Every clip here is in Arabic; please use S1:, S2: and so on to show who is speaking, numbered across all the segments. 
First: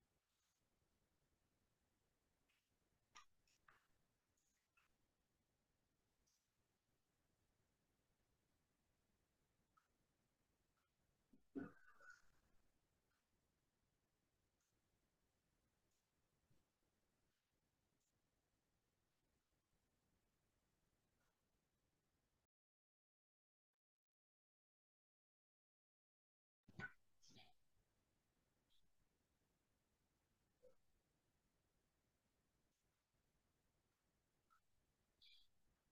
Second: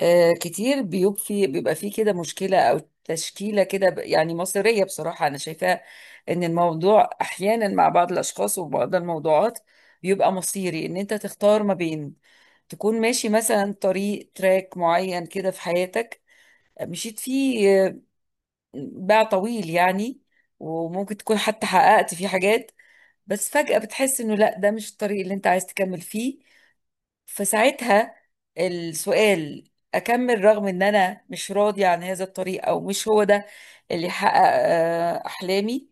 S1: كتير بيبقى في كده مشكلة أو تشكيلة كده يعني مصيرية، بصراحة أنا شايفاه إن الموضوع أحيانا مع بعض الأشخاص وبعض الموضوعات بيبقى مصيري، إن أنت تختار ما بين تكون ماشي مثلا طريق تراك معين كده في حياتك مشيت فيه باع طويل يعني. وممكن تكون حتى حققت فيه حاجات، بس فجأة بتحس إنه لأ، ده مش الطريق اللي أنت عايز تكمل فيه، فساعتها السؤال: اكمل رغم ان انا مش راضي عن هذا الطريق، او مش هو ده اللي يحقق احلامي؟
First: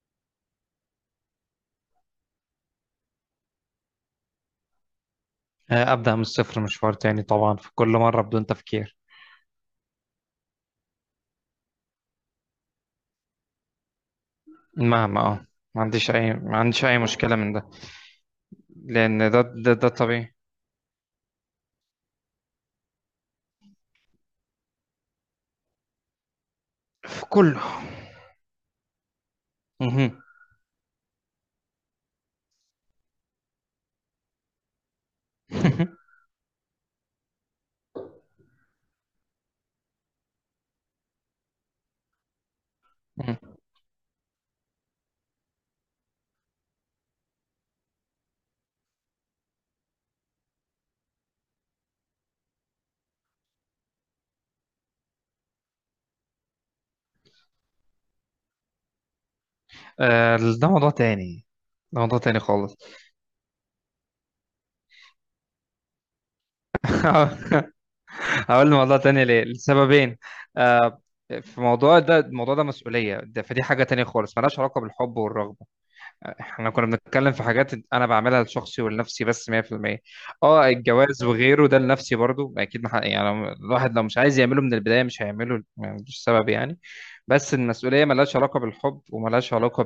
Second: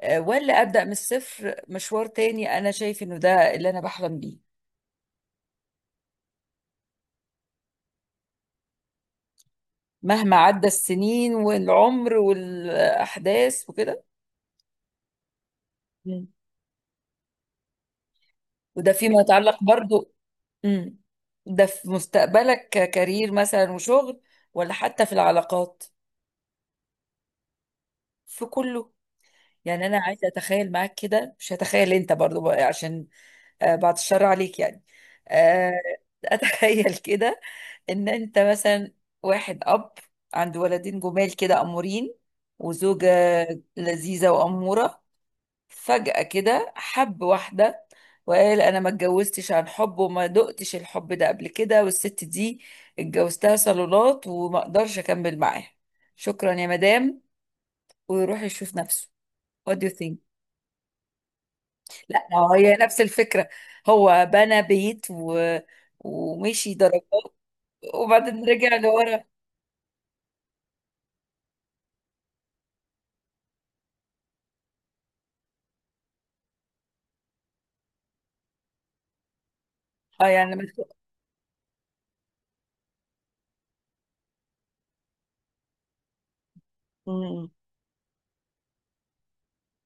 S1: ولا ابدا من الصفر مشوار تاني انا شايف انه ده اللي انا بحلم بيه؟
S2: آه، أبدأ من الصفر مشوار تاني طبعا في كل مرة بدون تفكير.
S1: مهما عدى السنين والعمر والاحداث وكده.
S2: مهما ما عنديش
S1: مم.
S2: أي مشكلة من ده.
S1: وده فيما
S2: لأن
S1: يتعلق
S2: ده
S1: برضو.
S2: طبيعي.
S1: مم. ده في مستقبلك ككارير مثلا وشغل، ولا حتى في العلاقات،
S2: في كله.
S1: في كله. يعني انا
S2: مهم.
S1: عايزه اتخيل معاك كده، مش هتخيل انت برضو بقى، عشان بعد الشر عليك يعني. آه، اتخيل كده، ان انت مثلا واحد اب، عنده ولدين جمال كده امورين، وزوجة
S2: مهم.
S1: لذيذة وأمورة، فجأة كده حب واحدة، وقال: أنا ما اتجوزتش عن حب، وما دقتش الحب ده قبل كده، والست دي اتجوزتها صالونات، وما اقدرش أكمل معاها، شكرا يا مدام، ويروح يشوف نفسه. What do you think؟
S2: آه، ده موضوع تاني. ده موضوع
S1: لا، ما
S2: تاني
S1: هو هي
S2: خالص.
S1: نفس الفكرة، هو بنى بيت ومشي درجات، وبعدين
S2: هقول
S1: رجع
S2: موضوع
S1: لورا.
S2: تاني ليه لسببين. آه، في موضوع ده الموضوع ده مسؤولية، ده فدي حاجة تانية خالص ملهاش علاقة بالحب والرغبة. احنا كنا بنتكلم في حاجات انا بعملها لشخصي ولنفسي بس 100%.
S1: اه يعني
S2: اه
S1: مش...
S2: الجواز وغيره ده لنفسي برضو اكيد، ما حد- يعني الواحد لو مش عايز يعمله من البدايه مش هيعمله، مش سبب يعني.
S1: مم.
S2: بس المسؤوليه ملهاش علاقه بالحب وملهاش علاقه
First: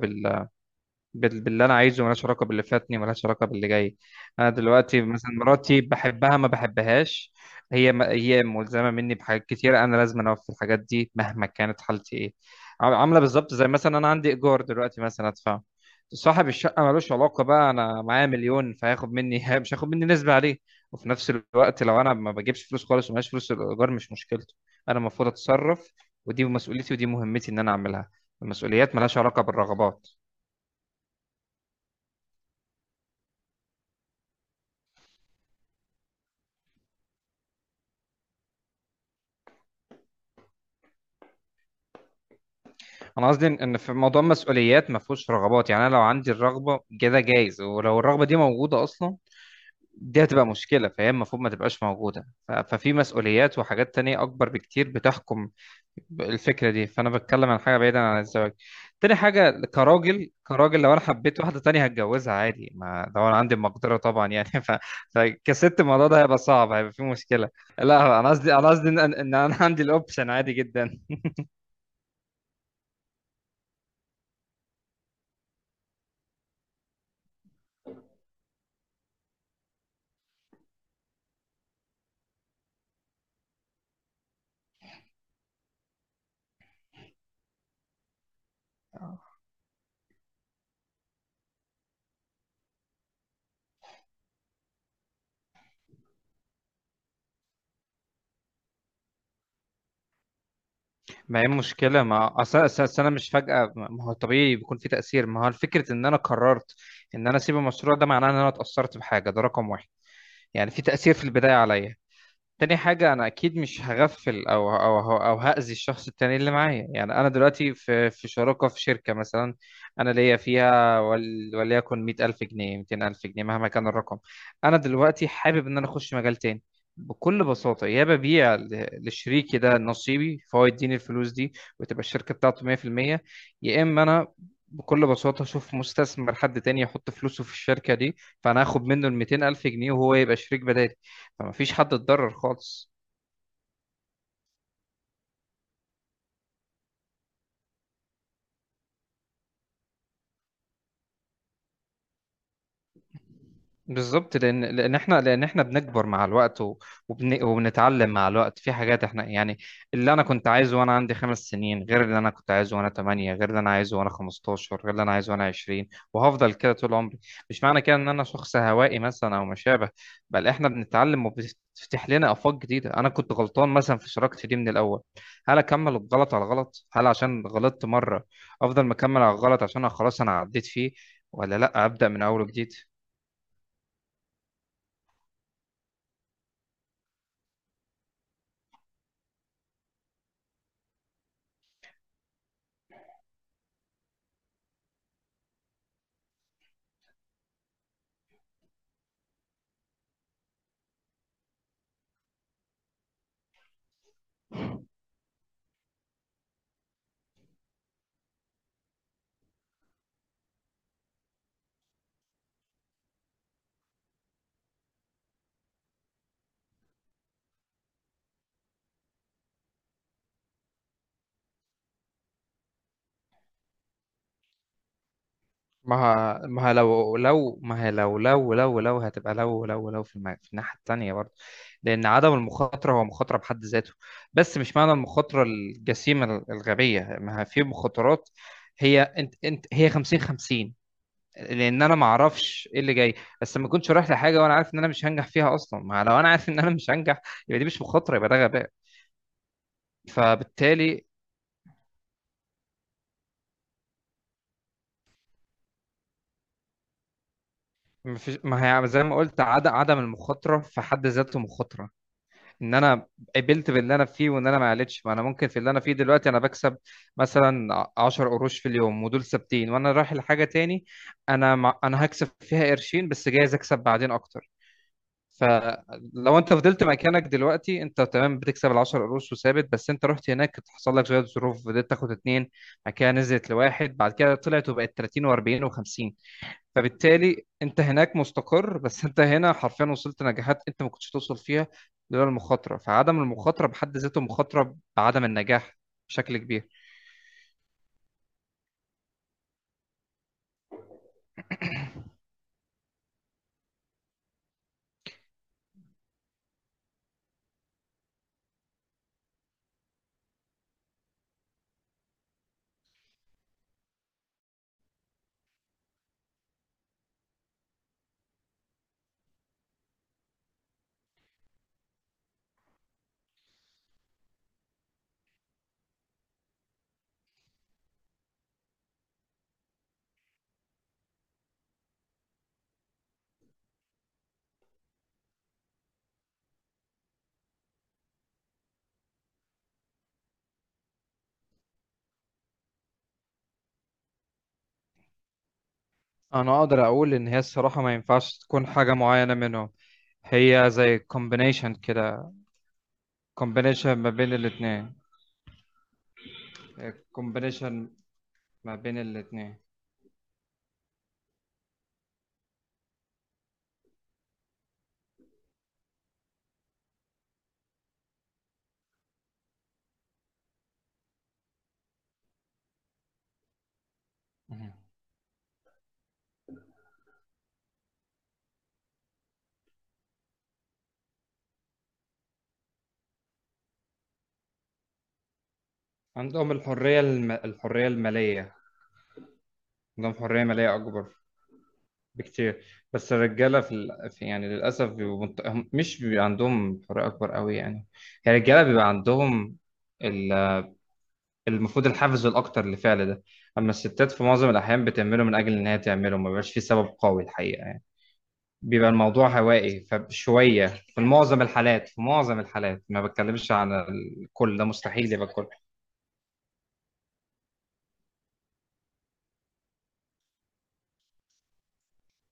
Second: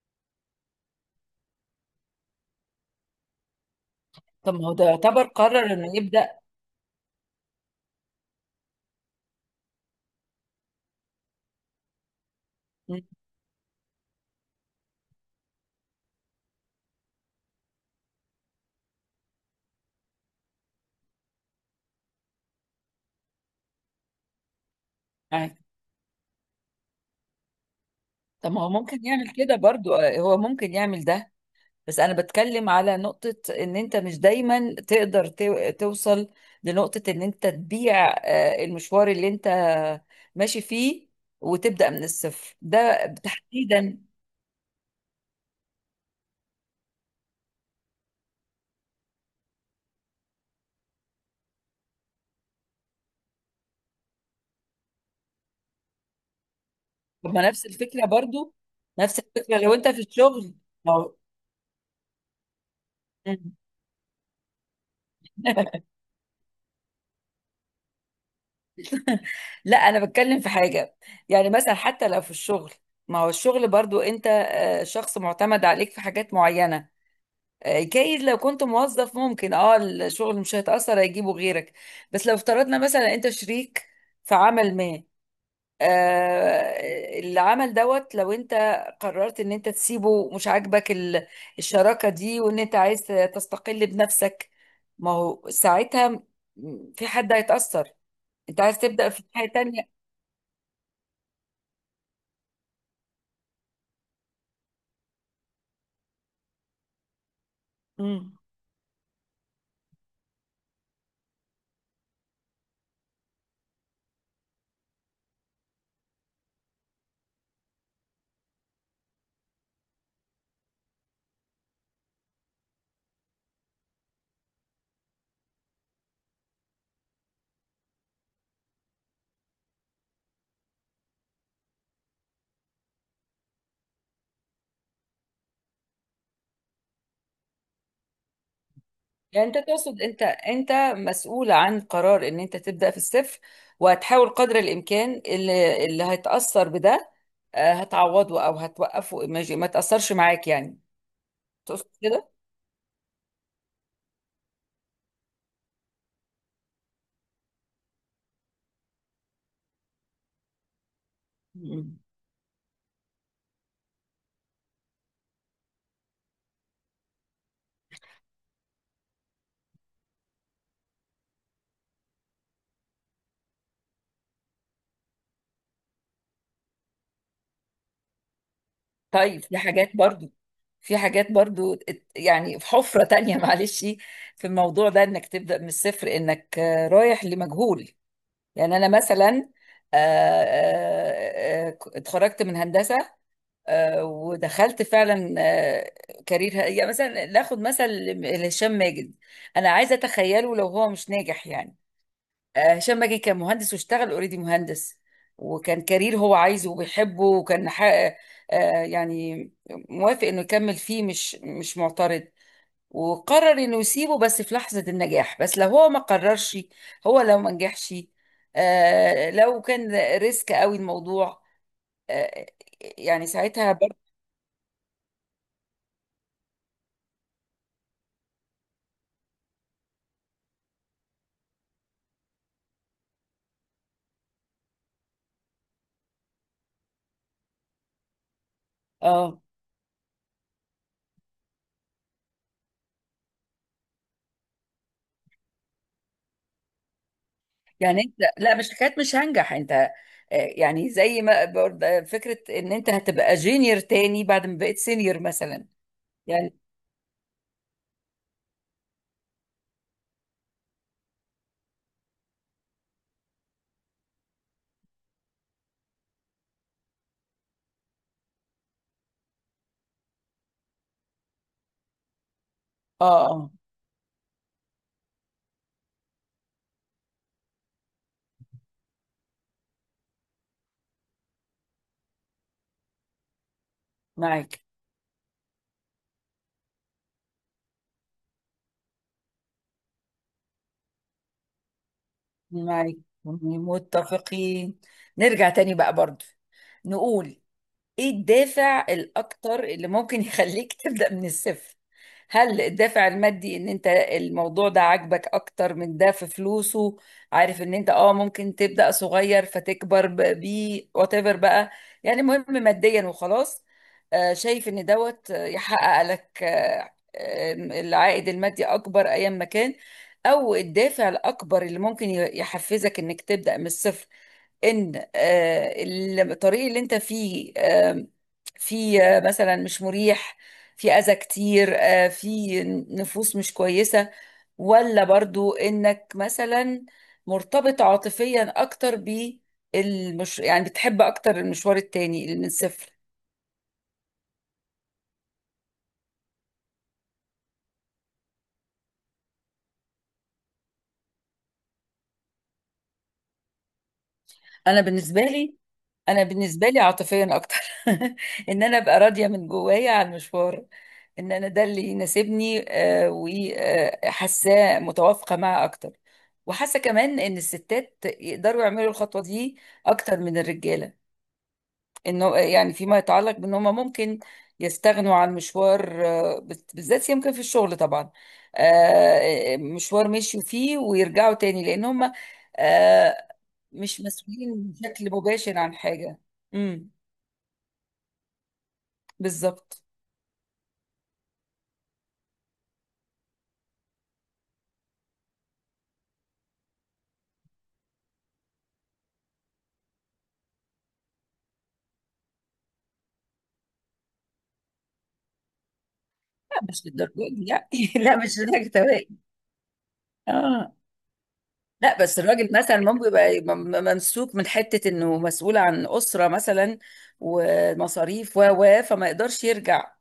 S2: باللي انا عايزه، ملهاش علاقه باللي فاتني، ملهاش علاقه باللي جاي. انا
S1: طب ما هو ده
S2: دلوقتي
S1: يعتبر
S2: مثلا
S1: قرر
S2: مراتي
S1: انه يبدأ.
S2: بحبها ما بحبهاش. هي ملزمه مني بحاجات كتير، انا لازم اوفي الحاجات دي مهما كانت حالتي ايه.
S1: مم.
S2: عامله بالظبط زي مثلا انا عندي ايجار دلوقتي مثلا ادفعه. صاحب الشقه ملوش علاقه بقى انا معايا مليون فهياخد مني مش هياخد مني نسبه عليه. وفي نفس الوقت لو انا ما بجيبش فلوس خالص ومعيش فلوس، الايجار مش مشكلته، انا المفروض
S1: آه.
S2: اتصرف. ودي مسؤوليتي ودي مهمتي ان انا اعملها.
S1: طب ما هو
S2: المسؤوليات
S1: ممكن
S2: ملهاش
S1: يعمل
S2: علاقه
S1: كده برضو،
S2: بالرغبات.
S1: هو ممكن يعمل ده. بس انا بتكلم على نقطة، ان انت مش دايما تقدر توصل لنقطة ان انت تبيع المشوار اللي انت ماشي فيه، وتبدأ من الصفر ده
S2: انا قصدي ان إن في
S1: تحديدا.
S2: موضوع المسؤوليات ما فيهوش رغبات. يعني انا لو عندي الرغبه كده جايز، ولو الرغبه دي موجوده اصلا دي هتبقى مشكله، فهي المفروض ما تبقاش موجوده. ففي مسؤوليات وحاجات تانية اكبر بكتير بتحكم الفكره دي، فانا
S1: طب ما
S2: بتكلم عن
S1: نفس
S2: حاجه بعيدا
S1: الفكرة
S2: عن الزواج.
S1: برضو،
S2: تاني
S1: نفس الفكرة
S2: حاجه
S1: لو انت في
S2: كراجل،
S1: الشغل،
S2: كراجل لو انا
S1: لو
S2: حبيت واحده تانية هتجوزها عادي، ما لو انا عندي
S1: مم.
S2: المقدره طبعا يعني. فكست الموضوع ده هيبقى صعب، هيبقى فيه مشكله. لا انا قصدي، انا قصدي ان إن إن انا عندي الاوبشن عادي جدا.
S1: لا، انا بتكلم في حاجة، يعني مثلا حتى لو في الشغل، ما هو الشغل برضو انت شخص معتمد عليك في حاجات معينة. جايز لو كنت موظف، ممكن اه الشغل مش هيتأثر، هيجيبه غيرك. بس لو افترضنا مثلا انت شريك في عمل ما، العمل دوت، لو انت قررت ان انت تسيبه مش عاجبك الشراكة دي، وان انت عايز تستقل بنفسك، ما هو ساعتها في حد هيتأثر، انت عايز
S2: ما
S1: تبدأ
S2: هي
S1: في حاجة
S2: مشكلة،
S1: تانية.
S2: ما أصل أنا مش فجأة، ما هو طبيعي بيكون في تأثير. ما هو الفكرة إن أنا قررت إن أنا أسيب المشروع ده معناه إن أنا اتأثرت بحاجة، ده رقم واحد.
S1: مم.
S2: يعني في تأثير في البداية عليا. تاني حاجة أنا أكيد مش هغفل أو هأذي الشخص التاني اللي معايا. يعني أنا دلوقتي في شراكة في شركة مثلا. أنا ليا فيها وليكن 100 ألف جنيه، 200 ألف جنيه، مهما كان الرقم. أنا دلوقتي حابب إن أنا أخش مجال تاني. بكل بساطة يا ببيع لشريكي ده نصيبي فهو يديني الفلوس دي وتبقى الشركة بتاعته 100%. يا إما أنا بكل بساطة أشوف مستثمر، حد تاني يحط فلوسه في الشركة دي، فأنا هاخد منه ال 200 ألف جنيه وهو يبقى شريك بدالي. فما فيش
S1: يعني انت
S2: حد اتضرر
S1: تقصد انت
S2: خالص.
S1: مسؤول عن قرار ان انت تبدأ في الصفر، وهتحاول قدر الامكان اللي هيتأثر بده هتعوضه او هتوقفه، ما تأثرش معاك يعني، تقصد
S2: بالظبط،
S1: كده؟
S2: لان احنا بنكبر مع الوقت وبنتعلم مع الوقت في حاجات. احنا يعني اللي انا كنت عايزه وانا عندي 5 سنين غير اللي انا كنت عايزه وانا 8، غير اللي انا عايزه وانا 15، غير اللي انا عايزه وانا 20. وهفضل كده طول عمري. مش معنى كده ان انا شخص هوائي مثلا او ما شابه، بل احنا بنتعلم وبتفتح لنا افاق جديده. انا كنت غلطان مثلا في شراكتي دي من الاول، هل اكمل الغلط على غلط؟ هل عشان غلطت مره افضل مكمل على الغلط عشان أنا خلاص انا عديت فيه، ولا
S1: طيب
S2: لا
S1: في
S2: ابدا من
S1: حاجات
S2: اول
S1: برضو
S2: وجديد.
S1: في حاجات برضو يعني في حفرة تانية معلش. في الموضوع ده انك تبدأ من الصفر، انك رايح لمجهول. يعني انا مثلا آه، اتخرجت من هندسة، ودخلت فعلا كارير، يعني مثلا ناخد مثل هشام ماجد. انا عايزة اتخيله لو هو مش ناجح يعني. هشام ماجد كان مهندس، واشتغل اوريدي مهندس، وكان كارير هو عايزه وبيحبه، وكان يعني موافق انه يكمل فيه، مش معترض. وقرر انه يسيبه بس في لحظة النجاح، بس لو هو ما قررش، هو لو ما نجحش، لو كان ريسك قوي الموضوع، آه، يعني
S2: ما
S1: ساعتها برضه.
S2: ه- ما ه- لو لو ما هي لو لو لو لو هتبقى لو لو في الناحية التانية برضه. لأن عدم المخاطرة هو مخاطرة بحد ذاته. بس مش معنى المخاطرة الجسيمة الغبية، ما هي في مخاطرات. هي انت، هي 50 50.
S1: اه،
S2: لأن أنا ما أعرفش إيه اللي جاي، بس ما كنتش رايح لحاجة وأنا عارف إن أنا مش هنجح فيها أصلا. ما لو أنا عارف إن أنا مش هنجح يبقى دي مش مخاطرة، يبقى ده غباء.
S1: يعني انت لا، مش
S2: فبالتالي،
S1: حكايه مش هنجح انت، يعني زي ما برضه فكره ان انت هتبقى جونيور تاني بعد ما بقيت سينيور مثلا.
S2: ما فيش، ما
S1: يعني
S2: هي زي ما قلت، عدم المخاطرة في حد ذاته مخاطرة. ان انا قبلت باللي انا فيه وان انا ما قلتش. ما انا ممكن في اللي انا فيه دلوقتي انا بكسب مثلا 10 قروش في اليوم ودول ثابتين، وانا رايح لحاجه تاني. انا مع... انا هكسب فيها قرشين، بس جايز اكسب بعدين اكتر.
S1: اه، اه،
S2: فلو انت فضلت مكانك دلوقتي انت تمام بتكسب ال 10 قروش وثابت، بس انت رحت هناك حصل لك شويه ظروف فضلت تاخد اتنين، بعد كده نزلت لواحد، بعد كده طلعت وبقت 30 و40 و50.
S1: معاك،
S2: فبالتالي انت هناك مستقر، بس انت هنا حرفيا وصلت نجاحات انت ما كنتش توصل فيها لولا المخاطره. فعدم المخاطره بحد ذاته مخاطره بعدم
S1: معاك،
S2: النجاح بشكل كبير.
S1: متفقين. نرجع تاني بقى برضو، نقول ايه الدافع الاكتر اللي ممكن يخليك تبدأ من الصفر؟ هل الدافع المادي، ان انت الموضوع ده عاجبك اكتر من ده، في فلوسه، عارف ان انت اه ممكن تبدأ صغير فتكبر بيه، وات ايفر بقى، يعني مهم ماديا وخلاص؟ شايف ان دوت يحقق لك العائد المادي اكبر ايام ما كان. او الدافع الاكبر اللي ممكن يحفزك انك تبدأ من الصفر، ان الطريق اللي انت فيه فيه مثلا مش مريح، فيه اذى كتير، فيه نفوس مش كويسة. ولا برضو انك مثلا مرتبط عاطفيا اكتر بالمش، يعني بتحب اكتر المشوار التاني اللي من الصفر.
S2: انا اقدر اقول ان هي الصراحه ما ينفعش تكون حاجه معينه منهم. هي زي كومبينيشن كده، كومبينيشن ما بين الاثنين.
S1: انا بالنسبة لي
S2: كومبينيشن
S1: انا
S2: ما بين
S1: بالنسبة لي
S2: الاثنين
S1: عاطفيا اكتر ان انا ابقى راضية من جوايا عن المشوار، ان انا ده اللي يناسبني، وحاساه متوافقه معاه اكتر. وحاسه كمان ان الستات يقدروا يعملوا الخطوه دي اكتر من الرجاله، انه يعني فيما يتعلق بان هم ممكن يستغنوا عن مشوار بالذات يمكن في الشغل طبعا، مشوار مشيوا فيه ويرجعوا تاني، لان هم آه، مش
S2: عندهم
S1: مسؤولين
S2: الحريه،
S1: بشكل
S2: الحريه
S1: مباشر عن حاجه.
S2: الماليه.
S1: امم
S2: عندهم حريه ماليه اكبر
S1: بالظبط.
S2: بكتير. بس الرجاله في يعني للاسف مش بيبقى عندهم حريه اكبر قوي يعني. يعني الرجاله بيبقى عندهم ال... المفروض الحافز الاكتر لفعل ده. اما الستات في معظم الاحيان بتعمله من اجل ان هي تعمله، ما بيبقاش في سبب قوي الحقيقه يعني. بيبقى
S1: لا، مش
S2: الموضوع
S1: للدرجه دي
S2: هوائي
S1: يعني لا
S2: فشويه
S1: مش لدرجه
S2: في معظم
S1: توائم.
S2: الحالات. في معظم الحالات، ما
S1: اه.
S2: بتكلمش عن
S1: لا، بس
S2: الكل، ده
S1: الراجل مثلا
S2: مستحيل يبقى
S1: ممكن
S2: الكل.
S1: يبقى ممسوك من حتة انه مسؤول عن أسرة مثلا، ومصاريف و، فما يقدرش يرجع،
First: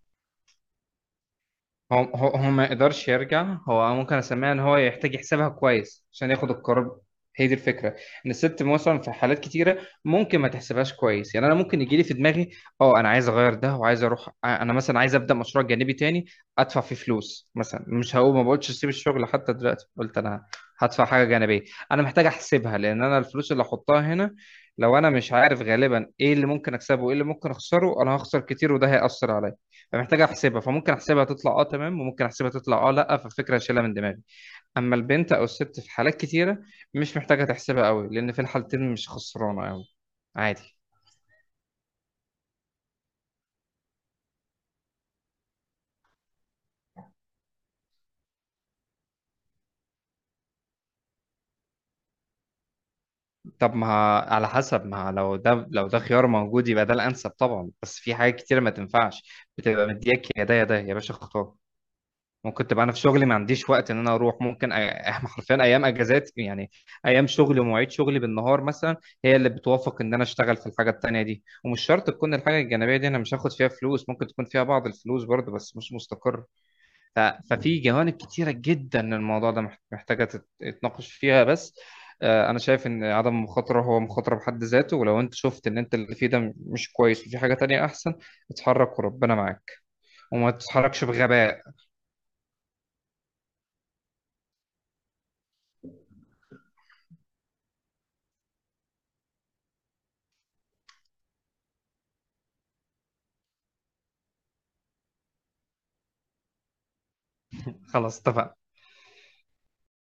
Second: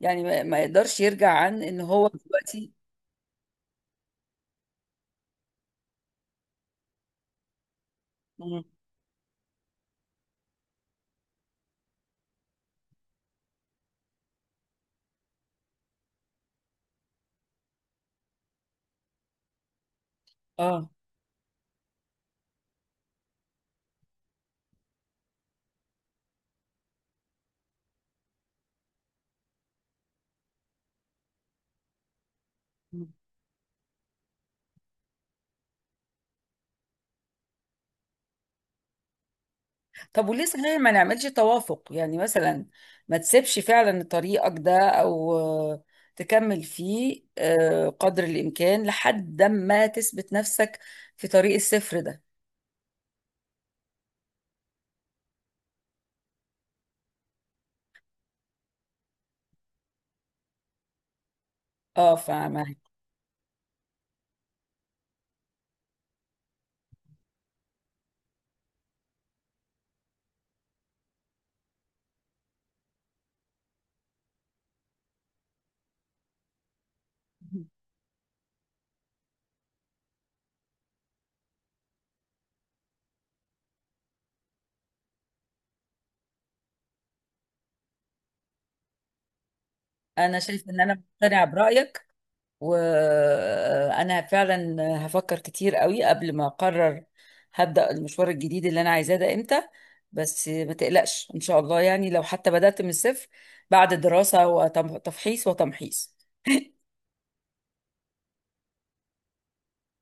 S1: يعني ما يقدرش يرجع عن ان
S2: هو
S1: هو
S2: هو هو ما
S1: دلوقتي.
S2: يقدرش يرجع. هو ممكن اسميها ان هو يحتاج يحسبها كويس عشان ياخد القرار. هي دي الفكره. ان
S1: مم.
S2: الست مثلا في حالات كتيره ممكن ما تحسبهاش كويس. يعني انا ممكن يجي لي في دماغي اه انا عايز اغير ده وعايز اروح، آه، انا مثلا عايز ابدا مشروع جانبي تاني ادفع فيه فلوس مثلا. مش هقول، ما بقولش اسيب الشغل حتى دلوقتي. قلت انا
S1: اه.
S2: هدفع حاجه جانبيه. انا محتاج احسبها لان انا الفلوس اللي احطها هنا لو انا مش عارف غالبا ايه اللي ممكن اكسبه وايه اللي ممكن اخسره انا هخسر كتير وده هيأثر عليا. فمحتاج احسبها، فممكن احسبها تطلع اه تمام، وممكن احسبها تطلع اه
S1: مم.
S2: لا فالفكره اشيلها من دماغي. اما البنت او الست في حالات كتيره مش محتاجه تحسبها قوي لان في الحالتين مش خسرانه قوي.
S1: طب وليه
S2: عادي.
S1: صحيح ما نعملش توافق؟ يعني مثلا، ما تسيبش فعلا طريقك ده، او تكمل فيه قدر الامكان لحد ما تثبت نفسك في طريق الصفر ده.
S2: طب ما على حسب، ما لو ده لو ده خيار موجود يبقى ده الانسب طبعا، بس في حاجات كتيره ما تنفعش. بتبقى مدياك يا ده يا ده، يا باشا اختار.
S1: اه،
S2: ممكن
S1: فاهمة.
S2: تبقى انا في شغلي ما عنديش وقت ان انا اروح. ممكن احنا حرفيا ايام اجازات يعني، ايام شغلي ومواعيد شغلي بالنهار مثلا هي اللي بتوافق ان انا اشتغل في الحاجه التانيه دي. ومش شرط تكون الحاجه الجانبيه دي انا مش هاخد فيها فلوس، ممكن تكون فيها بعض الفلوس برضه بس مش مستقر. ففي جوانب كتيره جدا الموضوع ده محتاجه تتناقش فيها. بس آه، انا شايف ان عدم المخاطره هو مخاطره بحد ذاته، ولو انت شفت ان انت اللي فيه ده مش كويس وفي حاجه تانية احسن اتحرك وربنا معاك،
S1: انا
S2: وما
S1: شايفه ان انا
S2: تتحركش
S1: مقتنعه
S2: بغباء.
S1: برايك، وانا فعلا هفكر كتير قوي قبل ما اقرر هبدأ المشوار الجديد اللي انا عايزاه ده امتى، بس ما تقلقش ان شاء الله، يعني لو حتى بدأت من الصفر، بعد دراسة وتفحيص وتمحيص.
S2: خلاص اتفقنا.